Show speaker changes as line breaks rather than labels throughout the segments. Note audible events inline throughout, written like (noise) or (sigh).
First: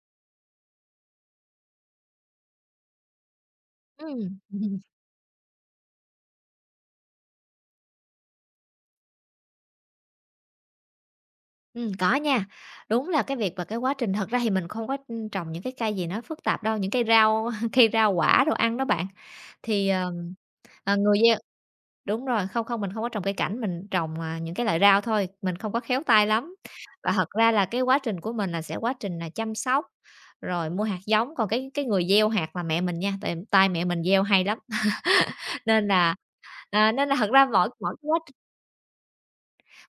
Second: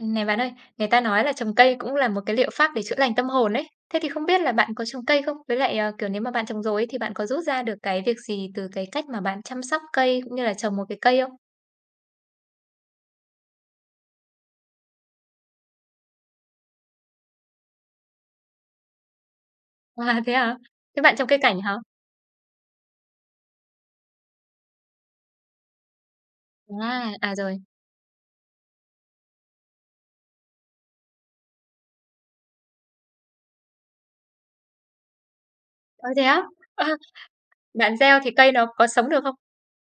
Này bạn ơi, người ta nói là trồng cây cũng là một cái liệu pháp để chữa lành tâm hồn ấy. Thế thì không
Ừm,
biết
(laughs)
là bạn
ừm,
có trồng cây không? Với lại, kiểu, nếu mà bạn trồng rồi ấy, thì bạn có rút ra được cái việc gì từ cái cách mà bạn chăm sóc cây cũng như là trồng một cái cây không?
có nha. Đúng là cái việc và cái quá trình thật ra thì mình không có, trồng những cái cây gì nó phức tạp đâu, những cây rau (laughs) cây rau quả đồ ăn đó bạn. Thì,
(laughs)
ờ,
À, thế hả? Thế bạn
người
trồng
gieo
cây cảnh hả?
đúng rồi, không, mình không có trồng cây cảnh, mình trồng, à, những cái loại rau thôi, mình không có khéo tay lắm.
À,
Và thật
à,
ra
rồi.
là cái quá trình của mình là sẽ quá trình là chăm sóc, rồi mua hạt giống, còn cái người gieo hạt là mẹ mình nha, tại tay mẹ mình gieo hay lắm. (laughs) Nên
Ơ,
là,
thế á? Ơ,
nên là thật ra mỗi mỗi
bạn
cái
gieo
quá
thì cây nó có sống được không?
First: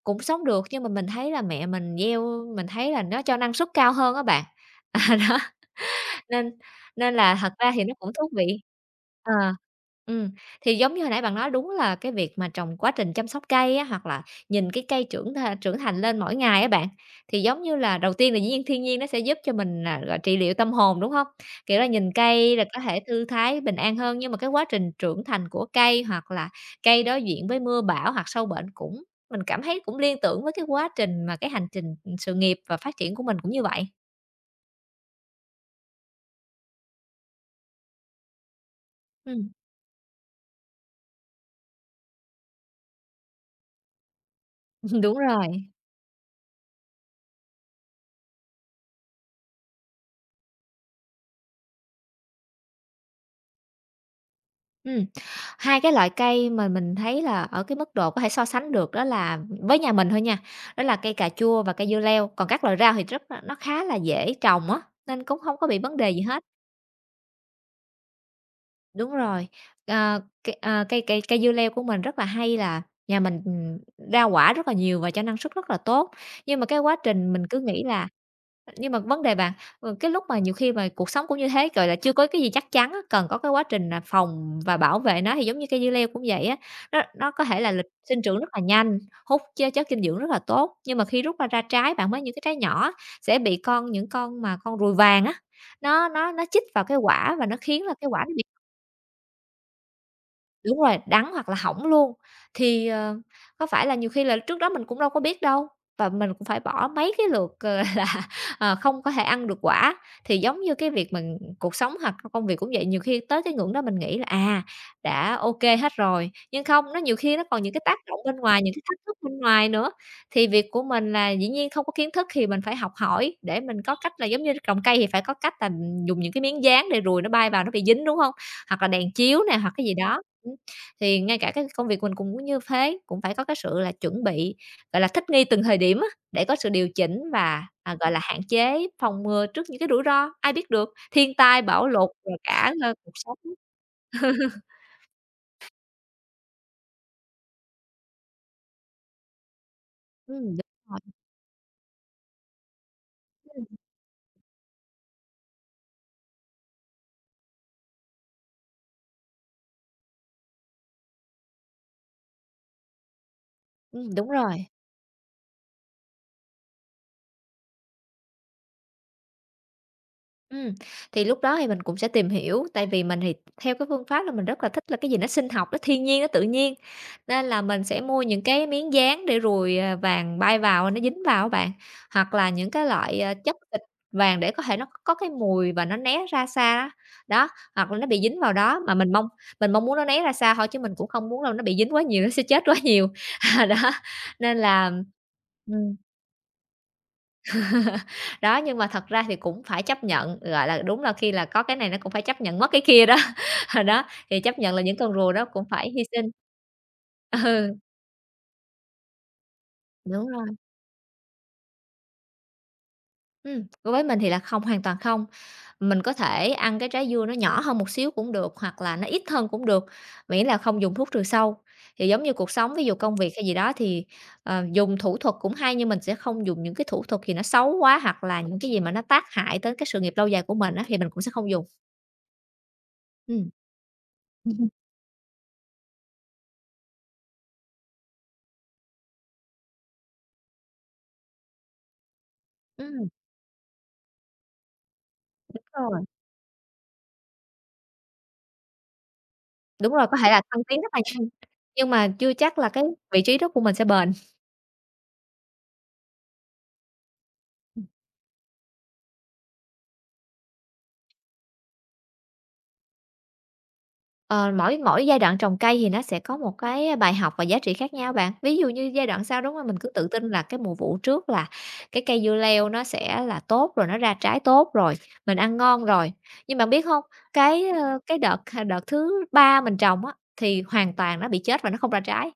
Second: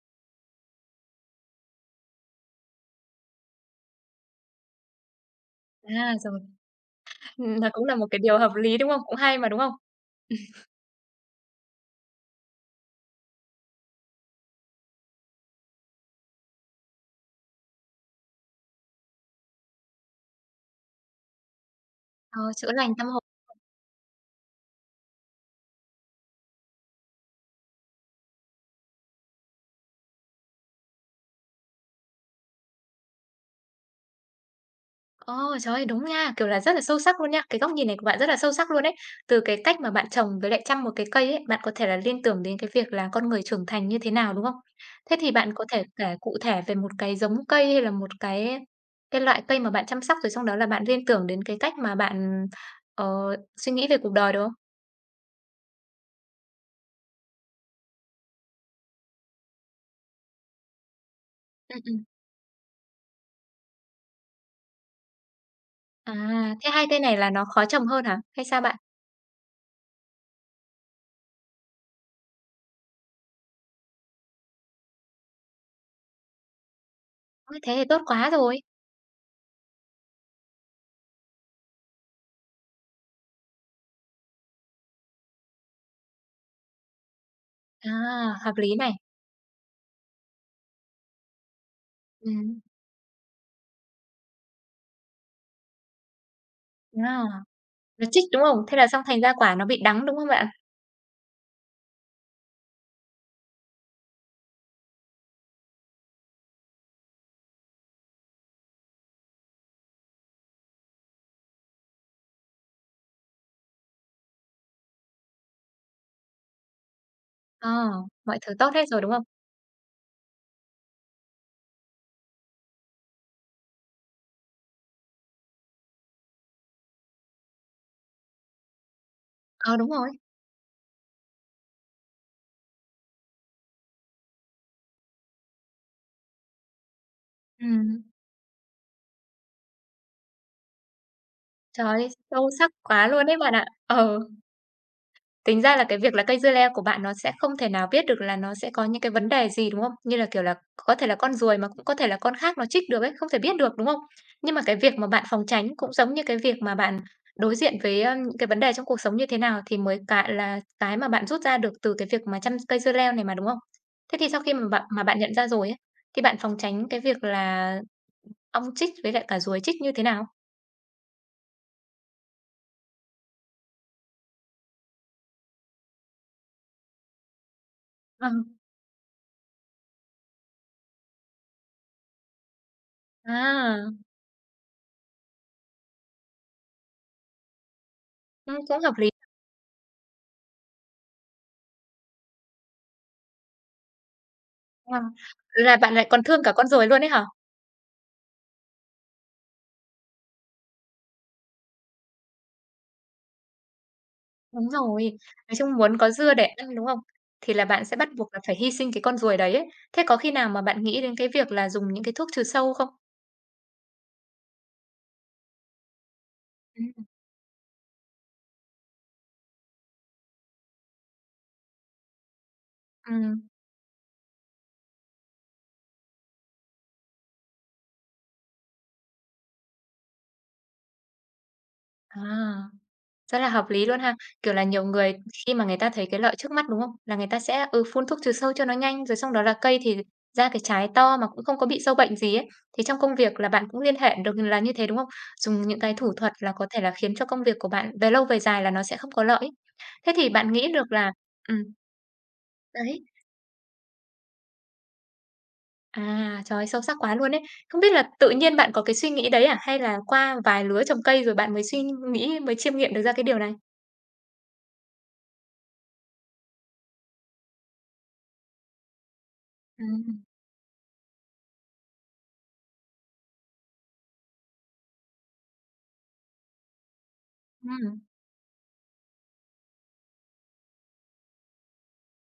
Cũng sống được nhưng mà mình thấy là mẹ mình gieo mình thấy là nó cho năng suất cao hơn á bạn. (laughs) À, đó.
À, rồi.
Nên nên là thật
Nó
ra thì
cũng
nó
là một
cũng
cái
thú
điều
vị.
hợp lý, đúng không? Cũng
Ờ,
hay mà, đúng không?
ừm, thì giống như hồi nãy bạn nói đúng là cái việc mà trồng quá trình chăm sóc cây á, hoặc là nhìn cái cây trưởng thành lên mỗi ngày á bạn, thì giống như là đầu tiên là dĩ nhiên thiên nhiên nó sẽ giúp cho mình, gọi, trị liệu tâm hồn, đúng hông? Kiểu là, nhìn
Ờ,
cây là
chữa
có
lành
thể
tâm hồn.
thư thái, bình an hơn, nhưng mà cái quá trình trưởng thành của cây hoặc là cây đối diện với mưa bão hoặc sâu bệnh cũng mình cảm thấy cũng liên tưởng với cái quá trình mà cái hành trình, sự nghiệp và phát triển của mình cũng như vậy.
Ồ, trời ơi, đúng nha, kiểu là, rất là sâu sắc luôn nha. Cái góc nhìn này của bạn rất là sâu sắc luôn đấy. Từ
Ừm,
cái cách mà bạn trồng với lại chăm một cái cây ấy, bạn có thể là liên tưởng đến cái việc là con người trưởng thành như thế nào, đúng không?
(laughs)
Thế
đúng
thì
rồi.
bạn có thể kể cụ thể về một cái giống cây hay là một cái loại cây mà bạn chăm sóc, rồi xong đó là bạn liên tưởng đến cái cách mà bạn, ờ, suy nghĩ về cuộc đời, đúng không?
Ừm, hai cái loại cây mà mình thấy là ở cái mức độ có thể so sánh được đó là với nhà mình thôi nha, đó là cây cà chua và
Ừm,
cây dưa
ừm.
leo, còn các loại rau thì rất là nó khá là dễ trồng á, nên cũng không có bị vấn đề
À,
gì hết.
thế hai cây này là nó khó trồng hơn hả? Hay sao bạn?
Đúng rồi, cây, cây dưa leo của mình rất là hay là nhà mình, ra quả rất là nhiều và cho năng suất rất là tốt, nhưng mà cái quá trình mình
Ôi,
cứ
thế thì
nghĩ
tốt
là
quá rồi.
nhưng mà vấn đề bạn, cái lúc mà nhiều khi mà cuộc sống cũng như thế, gọi là, chưa có cái gì chắc chắn á, cần có cái quá trình là phòng và bảo vệ nó, thì giống như cây dưa leo cũng vậy á, nó có thể là lịch
À,
sinh trưởng rất
hợp
là
lý này.
nhanh, hút chớ chất dinh dưỡng rất là tốt, nhưng mà khi rút ra ra trái, bạn mới những cái trái
Ừm,
nhỏ sẽ bị con những con mà con ruồi vàng á, nó chích vào cái
à,
quả và nó khiến là
nó
cái
chích,
quả
đúng không? Thế là xong thành ra quả nó bị đắng, đúng không bạn?
Đúng rồi, đắng hoặc là hỏng luôn. Thì, ờ, có phải là nhiều khi là trước đó mình cũng đâu có biết đâu, và mình cũng phải bỏ mấy cái lượt, (laughs) không có thể ăn được quả. Thì giống như cái việc mình cuộc sống hoặc công việc cũng vậy, nhiều khi tới cái ngưỡng đó mình nghĩ là, à, đã OK hết rồi, nhưng không, nó nhiều khi nó còn
Ờ,
những cái tác động bên
mọi thứ
ngoài,
tốt
những cái
hết rồi,
thách
đúng
thức
không?
bên ngoài nữa. Thì việc của mình là dĩ nhiên không có kiến thức thì mình phải học hỏi để mình có cách là giống như trồng cây thì phải có cách là dùng những cái miếng dán để ruồi nó bay vào nó bị dính, đúng không? Hoặc là đèn chiếu nè, hoặc
Ờ,
cái
đúng
gì
rồi.
đó. Thì ngay cả cái công việc mình cũng như thế, cũng phải có cái sự là chuẩn bị, gọi là, thích nghi từng thời điểm á, để có sự điều chỉnh và,
Ừm,
gọi là, hạn chế, phòng ngừa trước những cái rủi ro, ai biết được, thiên tai,
trời
bão
ơi,
lụt rồi
sâu sắc
cả,
quá
cuộc
luôn đấy bạn
sống.
ạ. Ờ,
(laughs)
tính ra là cái việc là cây dưa leo của bạn nó sẽ không thể nào biết được là nó sẽ có những cái vấn đề gì, đúng không? Như là, kiểu là,
Đúng
có
rồi.
thể là con ruồi mà cũng có thể là con khác nó chích được ấy, không thể biết được, đúng không? Nhưng mà cái việc mà bạn phòng tránh cũng giống như cái việc mà bạn đối diện với, ơ, những cái vấn đề trong cuộc sống như thế nào thì mới cái là cái mà bạn rút ra được từ cái việc mà chăm cây dưa leo này mà, đúng không? Thế thì
Đúng
sau khi
rồi.
mà bạn nhận ra rồi ấy, thì bạn phòng tránh cái việc là Ong chích với lại cả ruồi chích như thế nào?
Ừm, thì lúc đó thì mình cũng sẽ tìm hiểu, tại vì mình thì theo cái phương pháp là mình rất là thích là cái gì nó sinh học, nó thiên nhiên, nó tự nhiên, nên là mình sẽ mua những
Ừm.
cái miếng dán để ruồi, vàng bay vào nó dính vào á bạn, hoặc là những cái loại, chất xịt
À,
vàng để có thể nó có cái mùi và nó né ra xa á. Đó, hoặc là nó bị dính vào
cũng
đó
hợp
mà
lý
mình mong muốn nó né ra xa thôi chứ mình cũng không muốn là nó bị dính quá nhiều, nó sẽ chết quá nhiều. (laughs) đó, nên là
ha. Là bạn
ừm.
lại còn thương cả con ruồi luôn ấy hả?
Đó, nhưng mà thật ra thì cũng phải chấp nhận, gọi là, đúng là khi là có cái này nó cũng phải chấp nhận mất cái kia đó. (laughs) đó, thì chấp
Đúng
nhận là những
rồi,
con rùa đó
nói
cũng
chung
phải
muốn
hy
có
sinh.
dưa để ăn, đúng không?
(laughs)
Thì là
Ừ,
bạn sẽ bắt buộc là phải hy sinh cái con ruồi đấy ấy. Thế có
đúng
khi
rồi,
nào mà bạn nghĩ đến cái việc là dùng những cái thuốc trừ sâu không?
đối với mình thì là không, hoàn toàn không. Mình có thể ăn cái
Ừm,
trái dưa nó nhỏ hơn một xíu cũng được, hoặc là nó ít hơn cũng được, miễn là không dùng thuốc trừ sâu. Thì giống như cuộc sống, ví dụ công việc
ừm,
hay gì đó thì, ờ, dùng thủ thuật cũng hay nhưng mình sẽ không dùng những cái thủ thuật gì nó xấu quá, hoặc là những cái gì mà nó tác hại tới cái sự nghiệp lâu dài của mình á, thì mình cũng sẽ không dùng.
à. Rất là
Ừm.
hợp lý luôn ha. Kiểu là,
Ừm.
nhiều người khi mà người ta thấy cái lợi trước mắt, đúng không? Là người ta sẽ, ừ, phun thuốc trừ sâu cho nó nhanh, rồi xong đó là cây thì ra cái trái to mà cũng không có bị sâu bệnh gì ấy. Thì trong công
(laughs)
việc là bạn cũng liên hệ được là như thế, đúng không? Dùng
Đúng
những cái
rồi,
thủ thuật là có thể là khiến cho công việc của bạn về lâu về dài là nó sẽ không có lợi ấy.
đúng rồi,
Thế
có
thì
thể là
bạn
thăng
nghĩ
tiến rất
được
là
là
nhanh,
ừm,
nhưng mà chưa chắc là cái
đấy,
vị trí đó của mình sẽ bền.
à, trời ơi, sâu sắc quá luôn ấy. Không biết là tự nhiên bạn có cái suy nghĩ đấy à? Hay là qua vài lứa trồng cây rồi bạn mới suy nghĩ, mới chiêm nghiệm được ra cái điều này?
Ờ, mỗi mỗi giai đoạn trồng cây thì nó sẽ có một cái bài học và giá trị khác nhau bạn. Ví dụ như giai đoạn sau đúng không? Mình cứ tự
Ừm,
tin là cái mùa vụ trước là cái cây dưa leo nó sẽ là tốt rồi, nó ra trái tốt rồi, mình ăn ngon rồi. Nhưng bạn biết không?
ừm.
Cái đợt đợt thứ 3 mình trồng á, thì hoàn toàn nó bị chết và nó không ra trái.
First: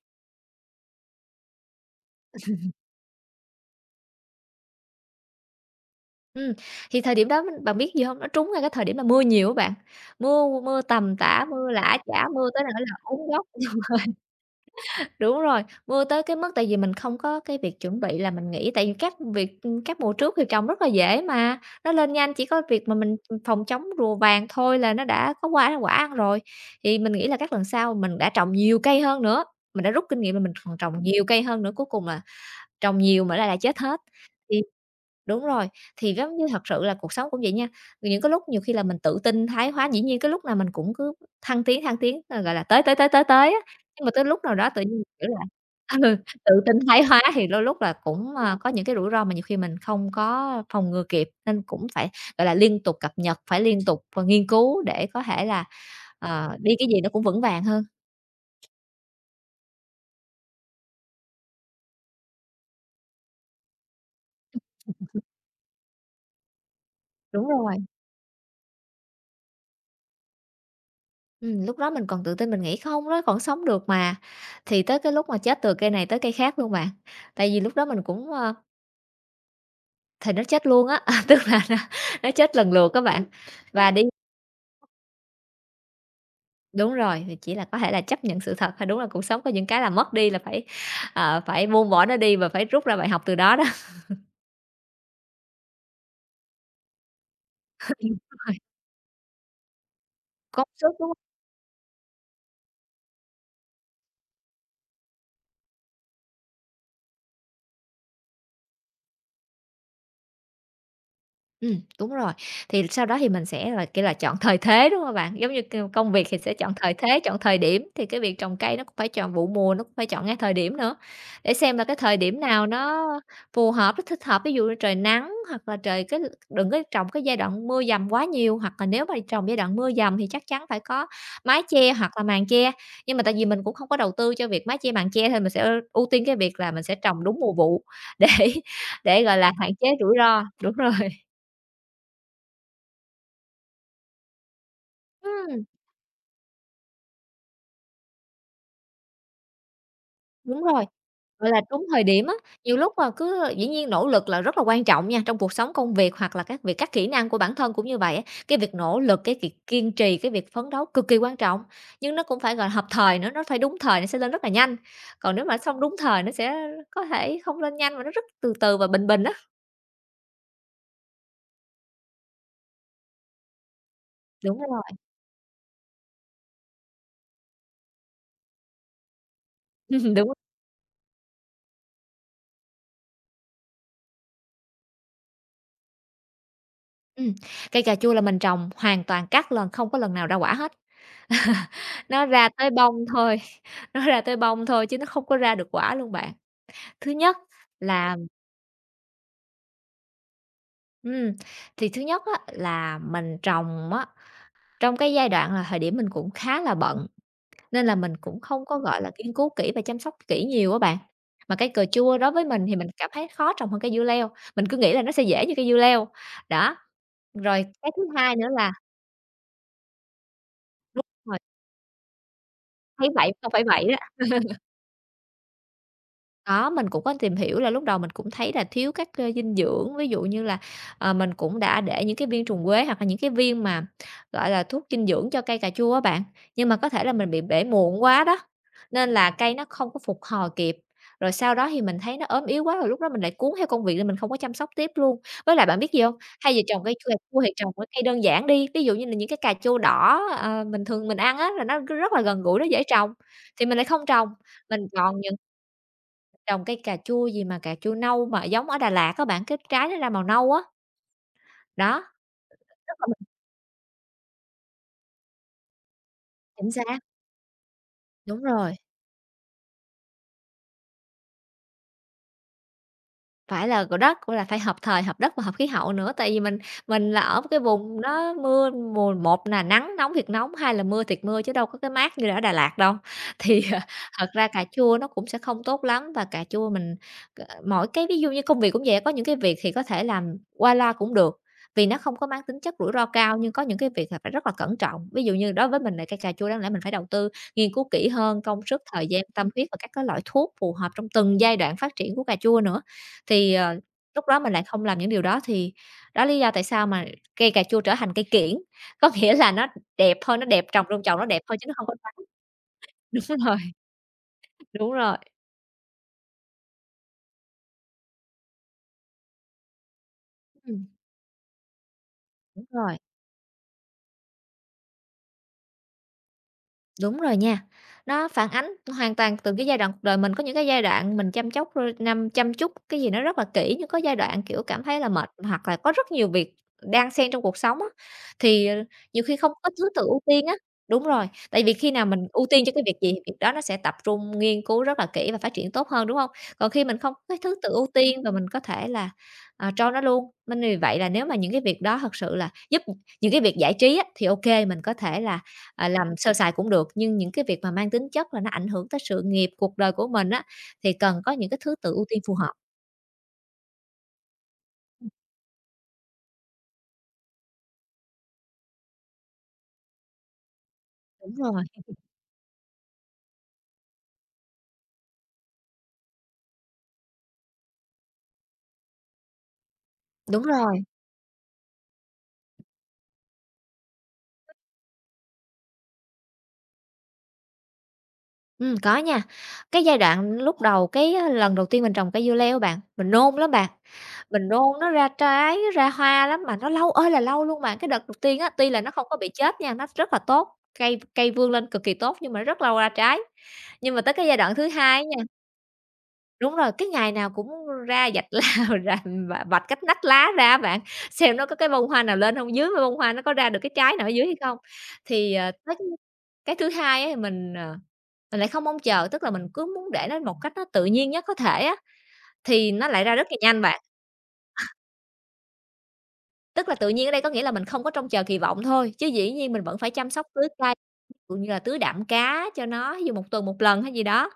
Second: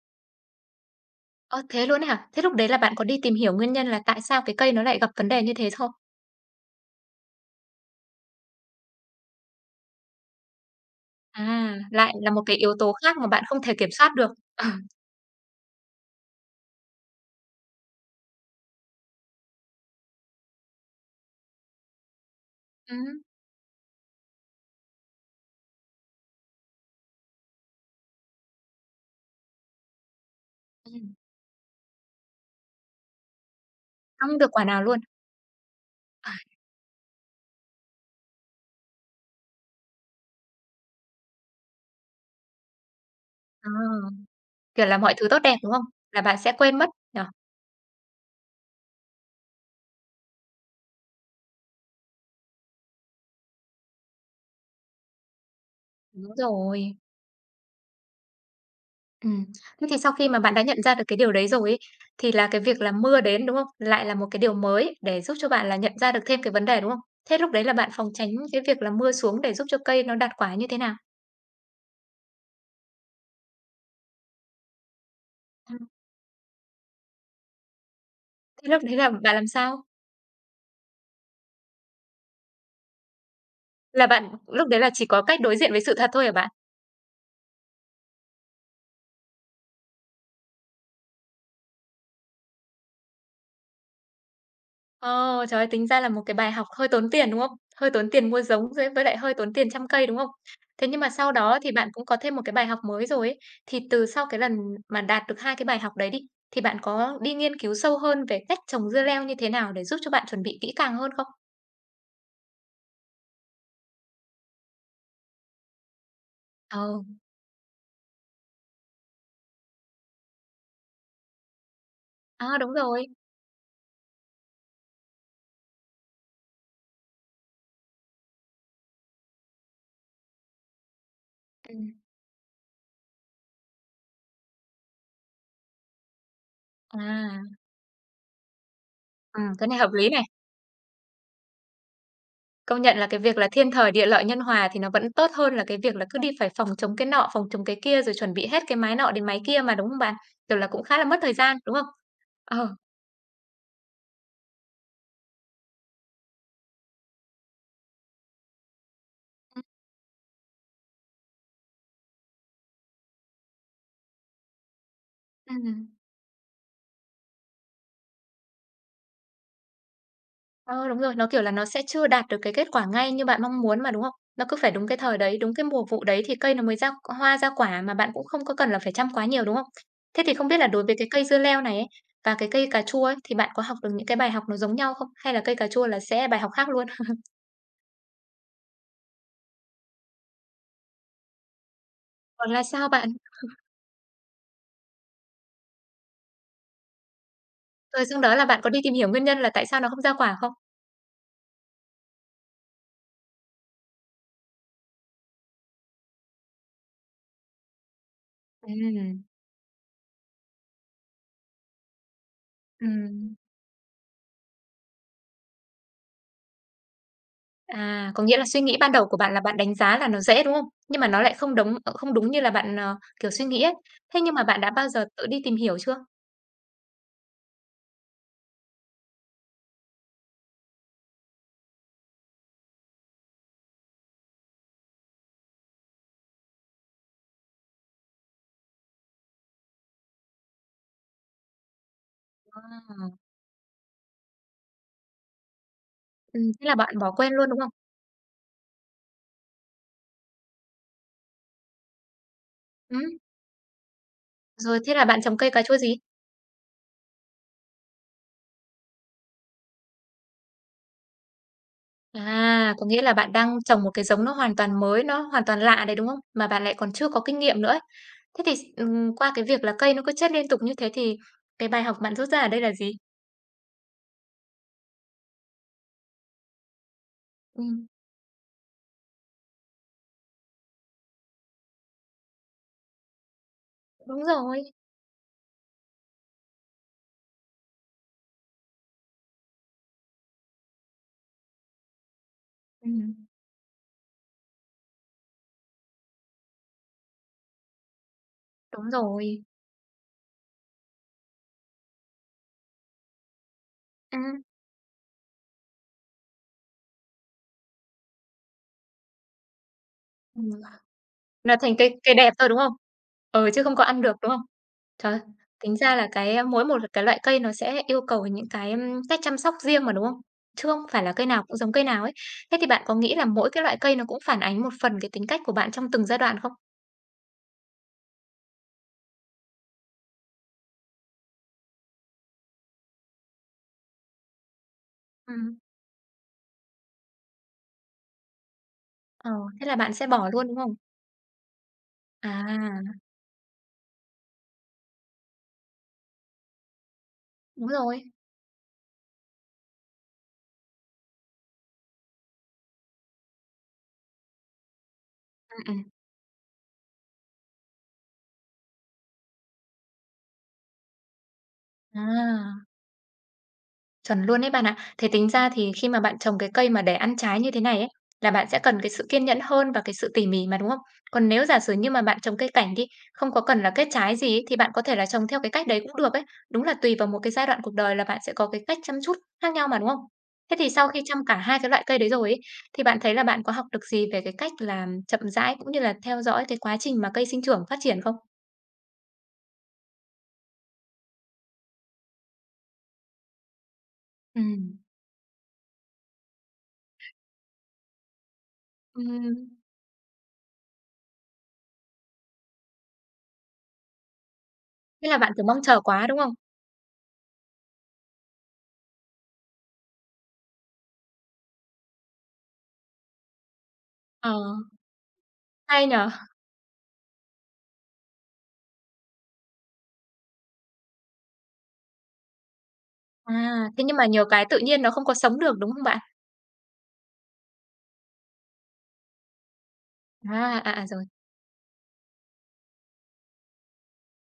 Ơ, thế luôn ấy hả? Thế lúc đấy là bạn có đi tìm hiểu nguyên nhân là tại sao cái cây nó lại gặp vấn đề như thế không?
Ừm, thì thời điểm đó mình bạn biết gì hông? Nó trúng ngay cái thời điểm là mưa nhiều á bạn, mưa mưa tầm tã, mưa
À,
lã
lại
chả
là một
mưa
cái
tới
yếu
nỗi
tố
là
khác mà
úng
bạn
gốc
không thể kiểm
(laughs)
soát được. (laughs)
đúng rồi, mưa tới cái mức tại vì mình không có cái việc chuẩn bị là mình nghĩ tại vì các việc các mùa trước thì trồng rất là dễ mà, nó lên nhanh, chỉ có việc
Ờ,
mà mình, phòng chống rùa vàng thôi là nó đã có qua quả ăn rồi. Thì mình nghĩ là các lần sau mình đã trồng nhiều cây hơn nữa, mình đã rút kinh nghiệm là mình còn trồng
ừm,
nhiều cây hơn nữa, cuối cùng là trồng nhiều mà nó lại chết hết.
không được
Thì
quả nào luôn.
Đúng rồi, thì
À,
giống như thật sự là cuộc sống cũng vậy nha, những cái lúc nhiều khi là mình tự tin thái quá, dĩ nhiên cái lúc nào mình cũng cứ thăng tiến, gọi là, tới á,
ờ,
nhưng mà tới lúc nào đó tự
kiểu là,
nhiên,
mọi thứ
kiểu
tốt
là,
đẹp, đúng không?
(laughs) ừ,
Là bạn sẽ
tự tin
quên mất
thái
nhỉ?
hóa thì đôi lúc là cũng, có những cái rủi ro mà nhiều khi mình không có phòng ngừa kịp, nên cũng phải, gọi là, liên tục cập nhật, phải liên tục, nghiên cứu để có thể là,
Đúng
đi cái
rồi.
gì nó cũng vững vàng hơn.
Ừm, thế thì sau khi mà bạn đã nhận ra được cái điều đấy rồi ấy, thì là cái việc là mưa đến, đúng không? Lại là một cái điều mới để giúp cho bạn là nhận ra được thêm cái vấn đề, đúng không? Thế
Đúng
lúc đấy là
rồi.
bạn phòng tránh cái việc là mưa xuống để giúp cho cây nó đạt quả như thế nào?
Lúc đó mình còn tự tin mình nghĩ không đó, còn sống được mà, thì tới cái lúc mà chết từ
Ừm,
cây này tới cây khác luôn bạn. Tại vì lúc đó mình cũng.
thế lúc đấy là bạn làm sao?
Thì nó chết luôn á, (laughs) tức là nó chết lần lượt các bạn. Và đi
Là bạn lúc đấy là chỉ có cách đối diện với sự thật thôi hả bạn?
đúng rồi, thì chỉ là có thể là chấp nhận sự thật thôi, đúng là cuộc sống có những cái là mất đi là phải, phải buông bỏ nó đi và phải rút ra bài học từ đó đó.
Ờ, trời ơi, tính ra là một cái bài học hơi tốn tiền, đúng không? Hơi
(laughs)
tốn
Đúng
tiền mua
rồi,
giống với lại hơi tốn tiền chăm cây, đúng không?
công
Thế
sức,
nhưng mà
đúng
sau đó thì bạn cũng có thêm một cái bài học mới rồi ấy, thì từ sau cái lần mà đạt được 2 cái bài học đấy đi, thì bạn có đi nghiên cứu sâu hơn về cách trồng dưa leo như thế nào để giúp cho bạn chuẩn bị kỹ càng hơn không?
Đúng rồi. Thì sau đó thì mình sẽ là, kia là, chọn thời thế, đúng không bạn? Giống như công việc thì sẽ chọn thời
Ờ,
thế, chọn thời điểm, thì cái việc trồng cây nó cũng phải chọn vụ mùa, nó cũng phải chọn ngay thời điểm nữa, để xem là cái thời điểm
à,
nào
đúng rồi.
nó phù hợp, nó thích hợp. Ví dụ như trời nắng hoặc là trời cái đừng có trồng cái giai đoạn mưa dầm quá nhiều, hoặc là nếu mà trồng giai đoạn mưa dầm thì chắc chắn phải có mái
Ừm.
che hoặc là màn che. Nhưng mà tại vì mình cũng không có đầu tư cho việc mái che, màn che thì mình sẽ ưu tiên cái việc là mình sẽ trồng đúng
À,
mùa vụ để gọi là,
cái
hạn
này
chế
hợp lý
rủi
này.
ro. Đúng rồi.
Công nhận là cái việc là thiên thời địa lợi nhân hòa thì nó vẫn tốt hơn là
Ừm,
cái việc là cứ đi phải phòng chống cái nọ, phòng chống cái kia, rồi chuẩn bị hết cái mái nọ đến mái kia mà, đúng không bạn? Kiểu
đúng
là, cũng
rồi,
khá là mất thời
gọi
gian,
là,
đúng không?
đúng thời điểm á.
Ờ.
Nhiều lúc, mà cứ dĩ nhiên nỗ lực là rất là quan trọng nha, trong cuộc sống công việc hoặc là các việc các kỹ năng của bản thân cũng như vậy á. Cái việc nỗ lực, cái việc kiên trì, cái việc phấn đấu cực kỳ quan trọng, nhưng nó cũng phải, gọi là, hợp thời nữa, nó phải đúng thời nó sẽ lên rất là nhanh, còn nếu mà không
Ừm.
đúng thời nó sẽ có thể không lên nhanh mà nó rất từ từ và bình bình á.
Ờ, đúng rồi, nó, kiểu là, nó sẽ chưa đạt được cái kết quả ngay như bạn mong muốn mà, đúng không? Nó cứ
Đúng
phải
rồi,
đúng cái thời đấy, đúng cái mùa vụ đấy thì cây nó mới ra hoa ra quả mà bạn cũng không có cần là phải chăm quá nhiều, đúng không?
(laughs) ừm,
Thế
đúng
thì không biết là đối với cái cây dưa leo này ấy, và cái cây cà chua ấy, thì bạn có học được những cái bài học nó giống nhau không? Hay là cây cà chua là sẽ bài học khác luôn? (laughs)
Ừm, cây cà chua là mình trồng hoàn toàn các lần, không có lần nào ra quả hết. (laughs) Nó
Còn
ra
là
tới
sao
bông
bạn?
thôi, (laughs) nó ra tới bông thôi chứ nó không có ra được quả luôn bạn. Thứ nhất
Rồi
là
xong đó là bạn có đi tìm hiểu nguyên nhân là tại sao nó không ra quả không?
ừm, thì thứ nhất á là mình trồng á, trong cái giai đoạn là thời điểm mình cũng khá là bận, nên là mình cũng không có, gọi là,
Ừm,
nghiên cứu kỹ và chăm sóc kỹ nhiều á bạn. Mà cây cà chua đối với mình thì mình cảm thấy
ừm.
khó trồng hơn cây dưa leo, mình cứ nghĩ là nó sẽ dễ như cây dưa leo. Đó, rồi cái thứ
À, có
hai
nghĩa là
nữa
suy
là
nghĩ ban đầu của bạn là bạn đánh giá là nó dễ, đúng không? Nhưng
đúng
mà nó lại
rồi,
không đúng không đúng như là bạn,
thấy
kiểu,
vậy
suy
không
nghĩ
phải
ấy.
vậy đó.
Thế nhưng mà bạn đã bao giờ tự đi tìm hiểu chưa?
Có, mình cũng có tìm hiểu là lúc đầu mình cũng thấy là thiếu các, dinh dưỡng, ví dụ như là, mình cũng đã để những cái viên trùng quế hoặc là những cái viên mà, gọi là, thuốc dinh dưỡng cho cây cà chua á bạn, nhưng mà có thể là mình bị bể muộn quá đó, nên là cây nó không có phục hồi kịp. Rồi sau đó thì mình thấy nó ốm yếu quá,
À,
rồi lúc đó mình lại cuốn theo công việc nên mình không có chăm sóc tiếp luôn. Với lại bạn biết gì không hay giờ
thế là
trồng cây
bạn bỏ
cà
quên
chua
luôn,
thì
đúng không?
trồng cái cây đơn giản đi, ví dụ như là những cái cà chua đỏ, bình thường mình ăn á, là nó rất là gần gũi, nó dễ trồng,
Ừm,
thì mình lại không trồng.
rồi
Mình
thế là
còn
bạn
những
trồng cây cà chua gì?
trồng cây cà chua gì mà cà chua nâu mà giống ở Đà Lạt á bạn, cái trái nó ra màu nâu á, đó,
À, có
rất
nghĩa
là
là bạn đang trồng một cái giống nó hoàn toàn mới, nó hoàn toàn lạ đấy, đúng không? Mà bạn
chính
lại còn
xác,
chưa có kinh nghiệm nữa ấy.
đúng
Thế thì s
rồi.
qua cái việc là cây nó cứ chết liên tục như thế thì cái bài học bạn rút ra ở đây là gì?
Phải là gò đất, cũng là phải hợp thời, hợp đất và hợp khí hậu nữa, tại vì mình là ở một cái
Ừm,
vùng nó mưa mùa một là nắng nóng thiệt nóng, hai là mưa thiệt mưa chứ đâu có cái mát như là ở Đà Lạt đâu. Thì, (laughs)
đúng
thật ra cà
rồi.
chua nó cũng sẽ không tốt lắm và cà chua mình mỗi cái ví dụ như công việc cũng vậy, có những cái việc thì có thể làm qua loa cũng được, vì nó không có mang tính chất rủi ro
Ừm,
cao, nhưng có những cái việc là phải rất là cẩn trọng. Ví dụ như đối với mình là cây cà chua đáng lẽ mình phải đầu tư nghiên cứu kỹ hơn, công sức,
đúng
thời gian,
rồi.
tâm huyết và các cái loại thuốc phù hợp trong từng giai đoạn phát triển của cà chua nữa. Thì, ờ,
A,
lúc đó mình lại không làm những điều đó thì đó lý do tại sao mà cây cà chua trở thành cây kiểng, (laughs) có nghĩa là nó đẹp hơn, nó
ừm,
đẹp trồng trong chậu nó đẹp
nó
thôi chứ nó
thành
không có
cây
trắng.
cây đẹp thôi, đúng không?
(laughs) Đúng
Ừ,
rồi,
chứ không có ăn được, đúng không?
đúng
Trời
rồi.
ơi, tính ra là cái, mỗi một cái loại cây nó sẽ yêu cầu những cái, ưm, cách chăm sóc riêng mà, đúng không? Chứ không
Ừm.
phải là cây nào cũng giống cây nào ấy. Thế
Đúng
thì bạn có
rồi.
nghĩ là mỗi cái loại cây nó cũng phản ánh một phần cái tính cách của bạn trong từng giai đoạn không?
Đúng rồi nha. Nó phản ánh hoàn toàn từng cái giai đoạn cuộc đời mình, có những cái giai đoạn mình chăm chóc r năm chăm chút cái gì nó rất là kỹ, nhưng có giai đoạn, kiểu, cảm thấy là mệt
Ừm,
hoặc là có rất nhiều việc đang xen trong cuộc sống á, thì, ờ, nhiều
ờ,
khi không
thế
có
là
thứ
bạn
tự
sẽ
ưu
bỏ
tiên
luôn,
á.
đúng không?
Đúng rồi, tại vì khi nào mình ưu tiên cho cái
À,
việc gì, việc đó nó sẽ tập trung nghiên cứu rất là kỹ và phát triển tốt hơn, đúng không? Còn khi mình không có cái thứ
đúng
tự ưu
rồi,
tiên và mình có thể là, cho nó luôn, nên vì vậy là nếu mà những cái việc đó thật sự là giúp những cái việc giải trí á, thì ok mình có thể là
ừm, ừm,
Làm sơ sài cũng được, nhưng những cái việc mà mang tính chất là nó ảnh hưởng tới sự nghiệp, cuộc đời của mình á, thì cần có những cái thứ tự ưu tiên phù hợp.
à. Chuẩn luôn đấy bạn ạ. Thế tính ra thì khi mà bạn trồng cái cây mà để ăn trái như thế này ấy, là bạn sẽ cần cái sự kiên nhẫn hơn và cái sự tỉ mỉ mà, đúng không? Còn
Đúng
nếu giả
rồi,
sử như mà bạn trồng cây cảnh đi, không có cần là kết trái gì ấy, thì bạn có thể là trồng theo cái cách đấy cũng được ấy. Đúng là tùy vào một cái giai đoạn cuộc đời là bạn sẽ có cái cách chăm chút khác nhau mà, đúng không?
đúng
Thế thì
rồi,
sau khi chăm cả hai cái loại cây đấy rồi ấy, thì bạn thấy là bạn có học được gì về cái cách làm chậm rãi cũng như là theo dõi cái quá trình mà cây sinh trưởng phát triển không?
có nha. Cái giai đoạn lúc đầu, lần đầu tiên mình trồng cây dưa leo bạn, mình nôn lắm bạn,
Ừ,
mình nôn nó ra trái, nó ra hoa lắm mà nó lâu ơi là lâu luôn bạn. Cái đợt đầu tiên á, tuy là nó không có bị
Ừm,
chết nha, nó rất là tốt, cây cây vươn lên cực kỳ tốt nhưng mà rất lâu ra trái. Nhưng mà tới cái giai đoạn thứ hai
thế là
á,
bạn, kiểu, mong chờ quá, đúng không?
đúng rồi, cái ngày nào cũng ra vạch la (laughs) ra và vạch cách nách lá ra á bạn, xem nó có cái bông hoa nào lên không dưới bông hoa nó có ra được cái trái nào ở dưới
Ờ,
hay không. Thì, ờ,
hay nhở.
cái thứ hai á, mình, ờ, mình lại không mong chờ, tức là mình cứ muốn để nó một cách nó tự nhiên nhất có thể á, thì nó lại ra rất là nhanh
À,
bạn.
thế nhưng mà nhiều cái tự nhiên nó không có sống được, đúng không bạn?
Tức là tự nhiên ở đây có nghĩa là mình không có trông chờ kỳ vọng thôi, chứ dĩ nhiên mình vẫn phải chăm sóc tưới
À,
cây.
à, à, rồi.
Kiểu như là, tưới đạm cá cho nó, ví dụ 1 tuần một lần hay gì đó,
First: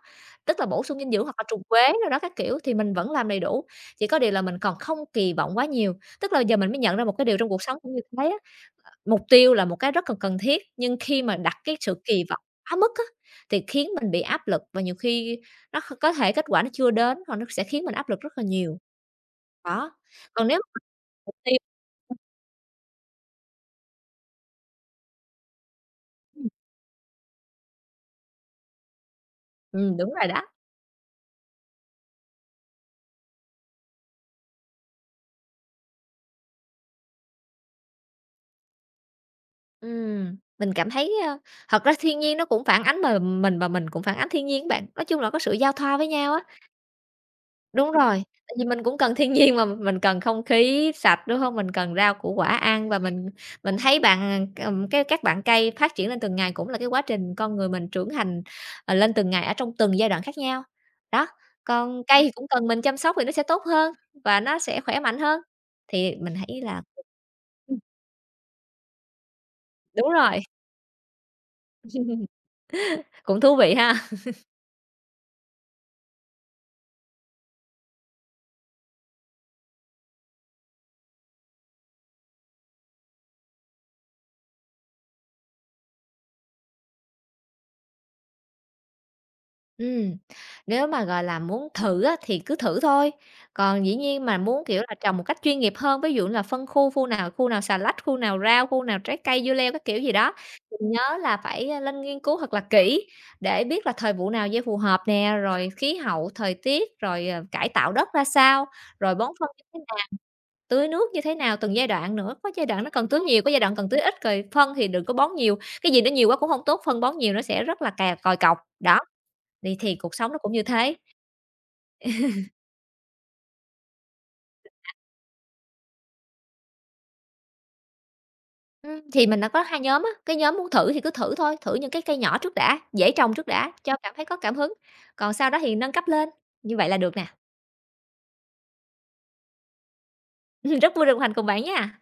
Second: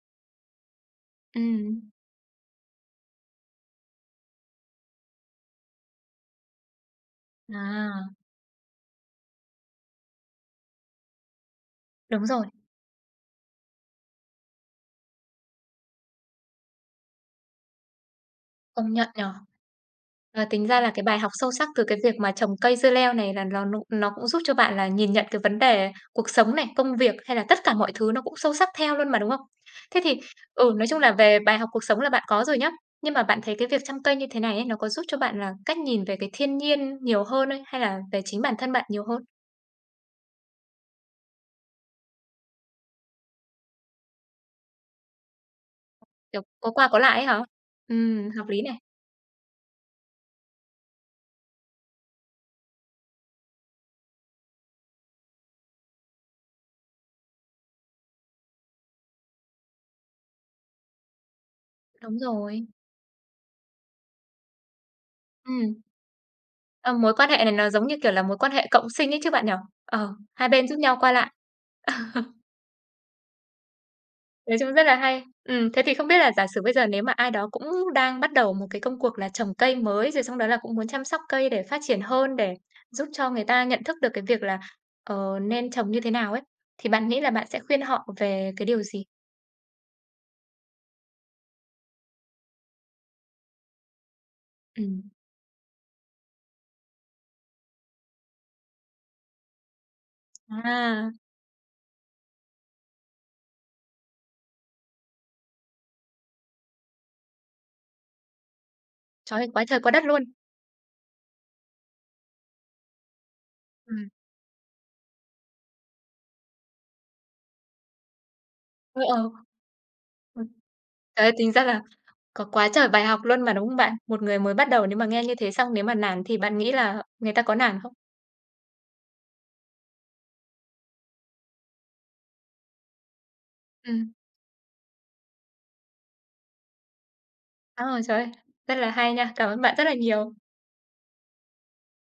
tức là bổ sung dinh dưỡng hoặc là trùng
Ừm,
quế đồ đó các kiểu thì mình vẫn làm đầy đủ. Chỉ có điều là mình còn không kỳ vọng quá nhiều, tức là giờ mình mới nhận ra một cái điều trong cuộc sống cũng như
à,
thế á, mục tiêu là một cái rất là cần thiết, nhưng khi mà đặt cái sự kỳ
đúng
vọng
rồi,
quá mức á, thì khiến mình bị áp lực và nhiều khi nó kh có thể kết quả nó chưa đến hoặc nó sẽ khiến mình áp lực rất là nhiều.
công nhận nhở.
Đó,
Ờ,
còn nếu
tính
mà
ra là cái bài học
mục
sâu
tiêu
sắc từ cái việc mà trồng cây dưa leo này là ló nó cũng giúp cho bạn là nhìn nhận cái vấn đề cuộc
ừm,
sống này, công việc hay là tất cả mọi thứ nó cũng sâu sắc theo luôn mà, đúng không? Thế
đúng
thì
rồi đó.
ừ, nói chung là về bài học cuộc sống là bạn có rồi nhá. Nhưng mà bạn thấy cái việc chăm cây như thế này ấy, nó có giúp cho bạn là cách nhìn về cái thiên nhiên nhiều hơn ấy, hay là về chính bản thân bạn nhiều hơn?
Mình cảm thấy, thật ra thiên nhiên nó cũng phản ánh mà mình và mình cũng phản ánh thiên nhiên bạn. Nói chung là có sự giao thoa với nhau á.
Kiểu có qua có lại ấy hả?
Đúng rồi,
Hợp
tại
lý
vì
này.
mình cũng cần thiên nhiên mà, mình cần không khí sạch, đúng không? Mình cần rau củ quả ăn và mình thấy bạn, cái các bạn cây phát triển lên từng ngày cũng là cái quá trình con người mình trưởng thành, lên từng ngày ở trong từng giai đoạn khác nhau. Đó, còn
Đúng
cây thì cũng
rồi.
cần mình chăm sóc thì nó sẽ tốt hơn và nó sẽ khỏe mạnh hơn.
Ừm,
Thì mình thấy là
ờ, mối quan hệ này nó
ừm,
giống như, kiểu là, mối quan hệ cộng sinh ấy chứ bạn nhỉ?
đúng
Ờ,
rồi,
hai bên giúp nhau qua lại. (laughs) Ờ,
cũng thú vị ha.
nói chung rất là hay. Thế thì không biết là giả sử bây giờ nếu mà ai đó cũng đang bắt đầu một cái công cuộc là trồng cây mới, rồi xong đó là cũng muốn chăm sóc cây để phát triển hơn, để giúp cho người ta nhận thức được cái việc là, nên trồng như thế nào ấy, thì bạn nghĩ là bạn sẽ khuyên họ về cái điều gì?
Ừm, nếu mà, gọi là, muốn thử á thì cứ thử thôi, còn dĩ nhiên mà muốn, kiểu là,
Ừm,
trồng một cách chuyên nghiệp hơn, ví dụ là phân khu, khu nào xà lách, khu nào rau, khu nào trái cây, dưa leo, các kiểu gì đó, mình
à,
nhớ là phải, lên nghiên cứu thật là kỹ để biết là thời vụ nào gieo phù hợp nè, rồi khí hậu, thời tiết, rồi, cải tạo đất ra sao, rồi bón
trời ơi,
phân như
quá trời
thế.
quá đất luôn.
Tưới nước như thế nào, từng giai đoạn nữa, có giai đoạn nó cần tưới nhiều, có giai đoạn cần tưới
Ừm,
ít, rồi phân thì đừng có bón nhiều, cái gì nó nhiều quá cũng không tốt, phân bón nhiều nó sẽ rất là cà còi cọc, đó.
ờ, ờ,
Thì cuộc sống nó
ừm,
cũng như thế.
tính ra là Có quá trời bài học luôn mà, đúng không bạn? Một người mới bắt đầu nếu mà nghe như thế xong nếu mà nản thì bạn nghĩ là người ta có nản không?
Thì mình đã có hai nhóm á, cái nhóm muốn thử thì cứ thử thôi, thử những cái cây nhỏ trước đã, dễ trồng trước đã,
Ừ,
cho cảm thấy có cảm hứng, còn sau đó thì nâng cấp lên, như vậy là được nè.
Ờ, trời ơi, rất là hay nha. Cảm ơn bạn rất là nhiều.
(laughs) Rất vui được đồng hành cùng bạn nha.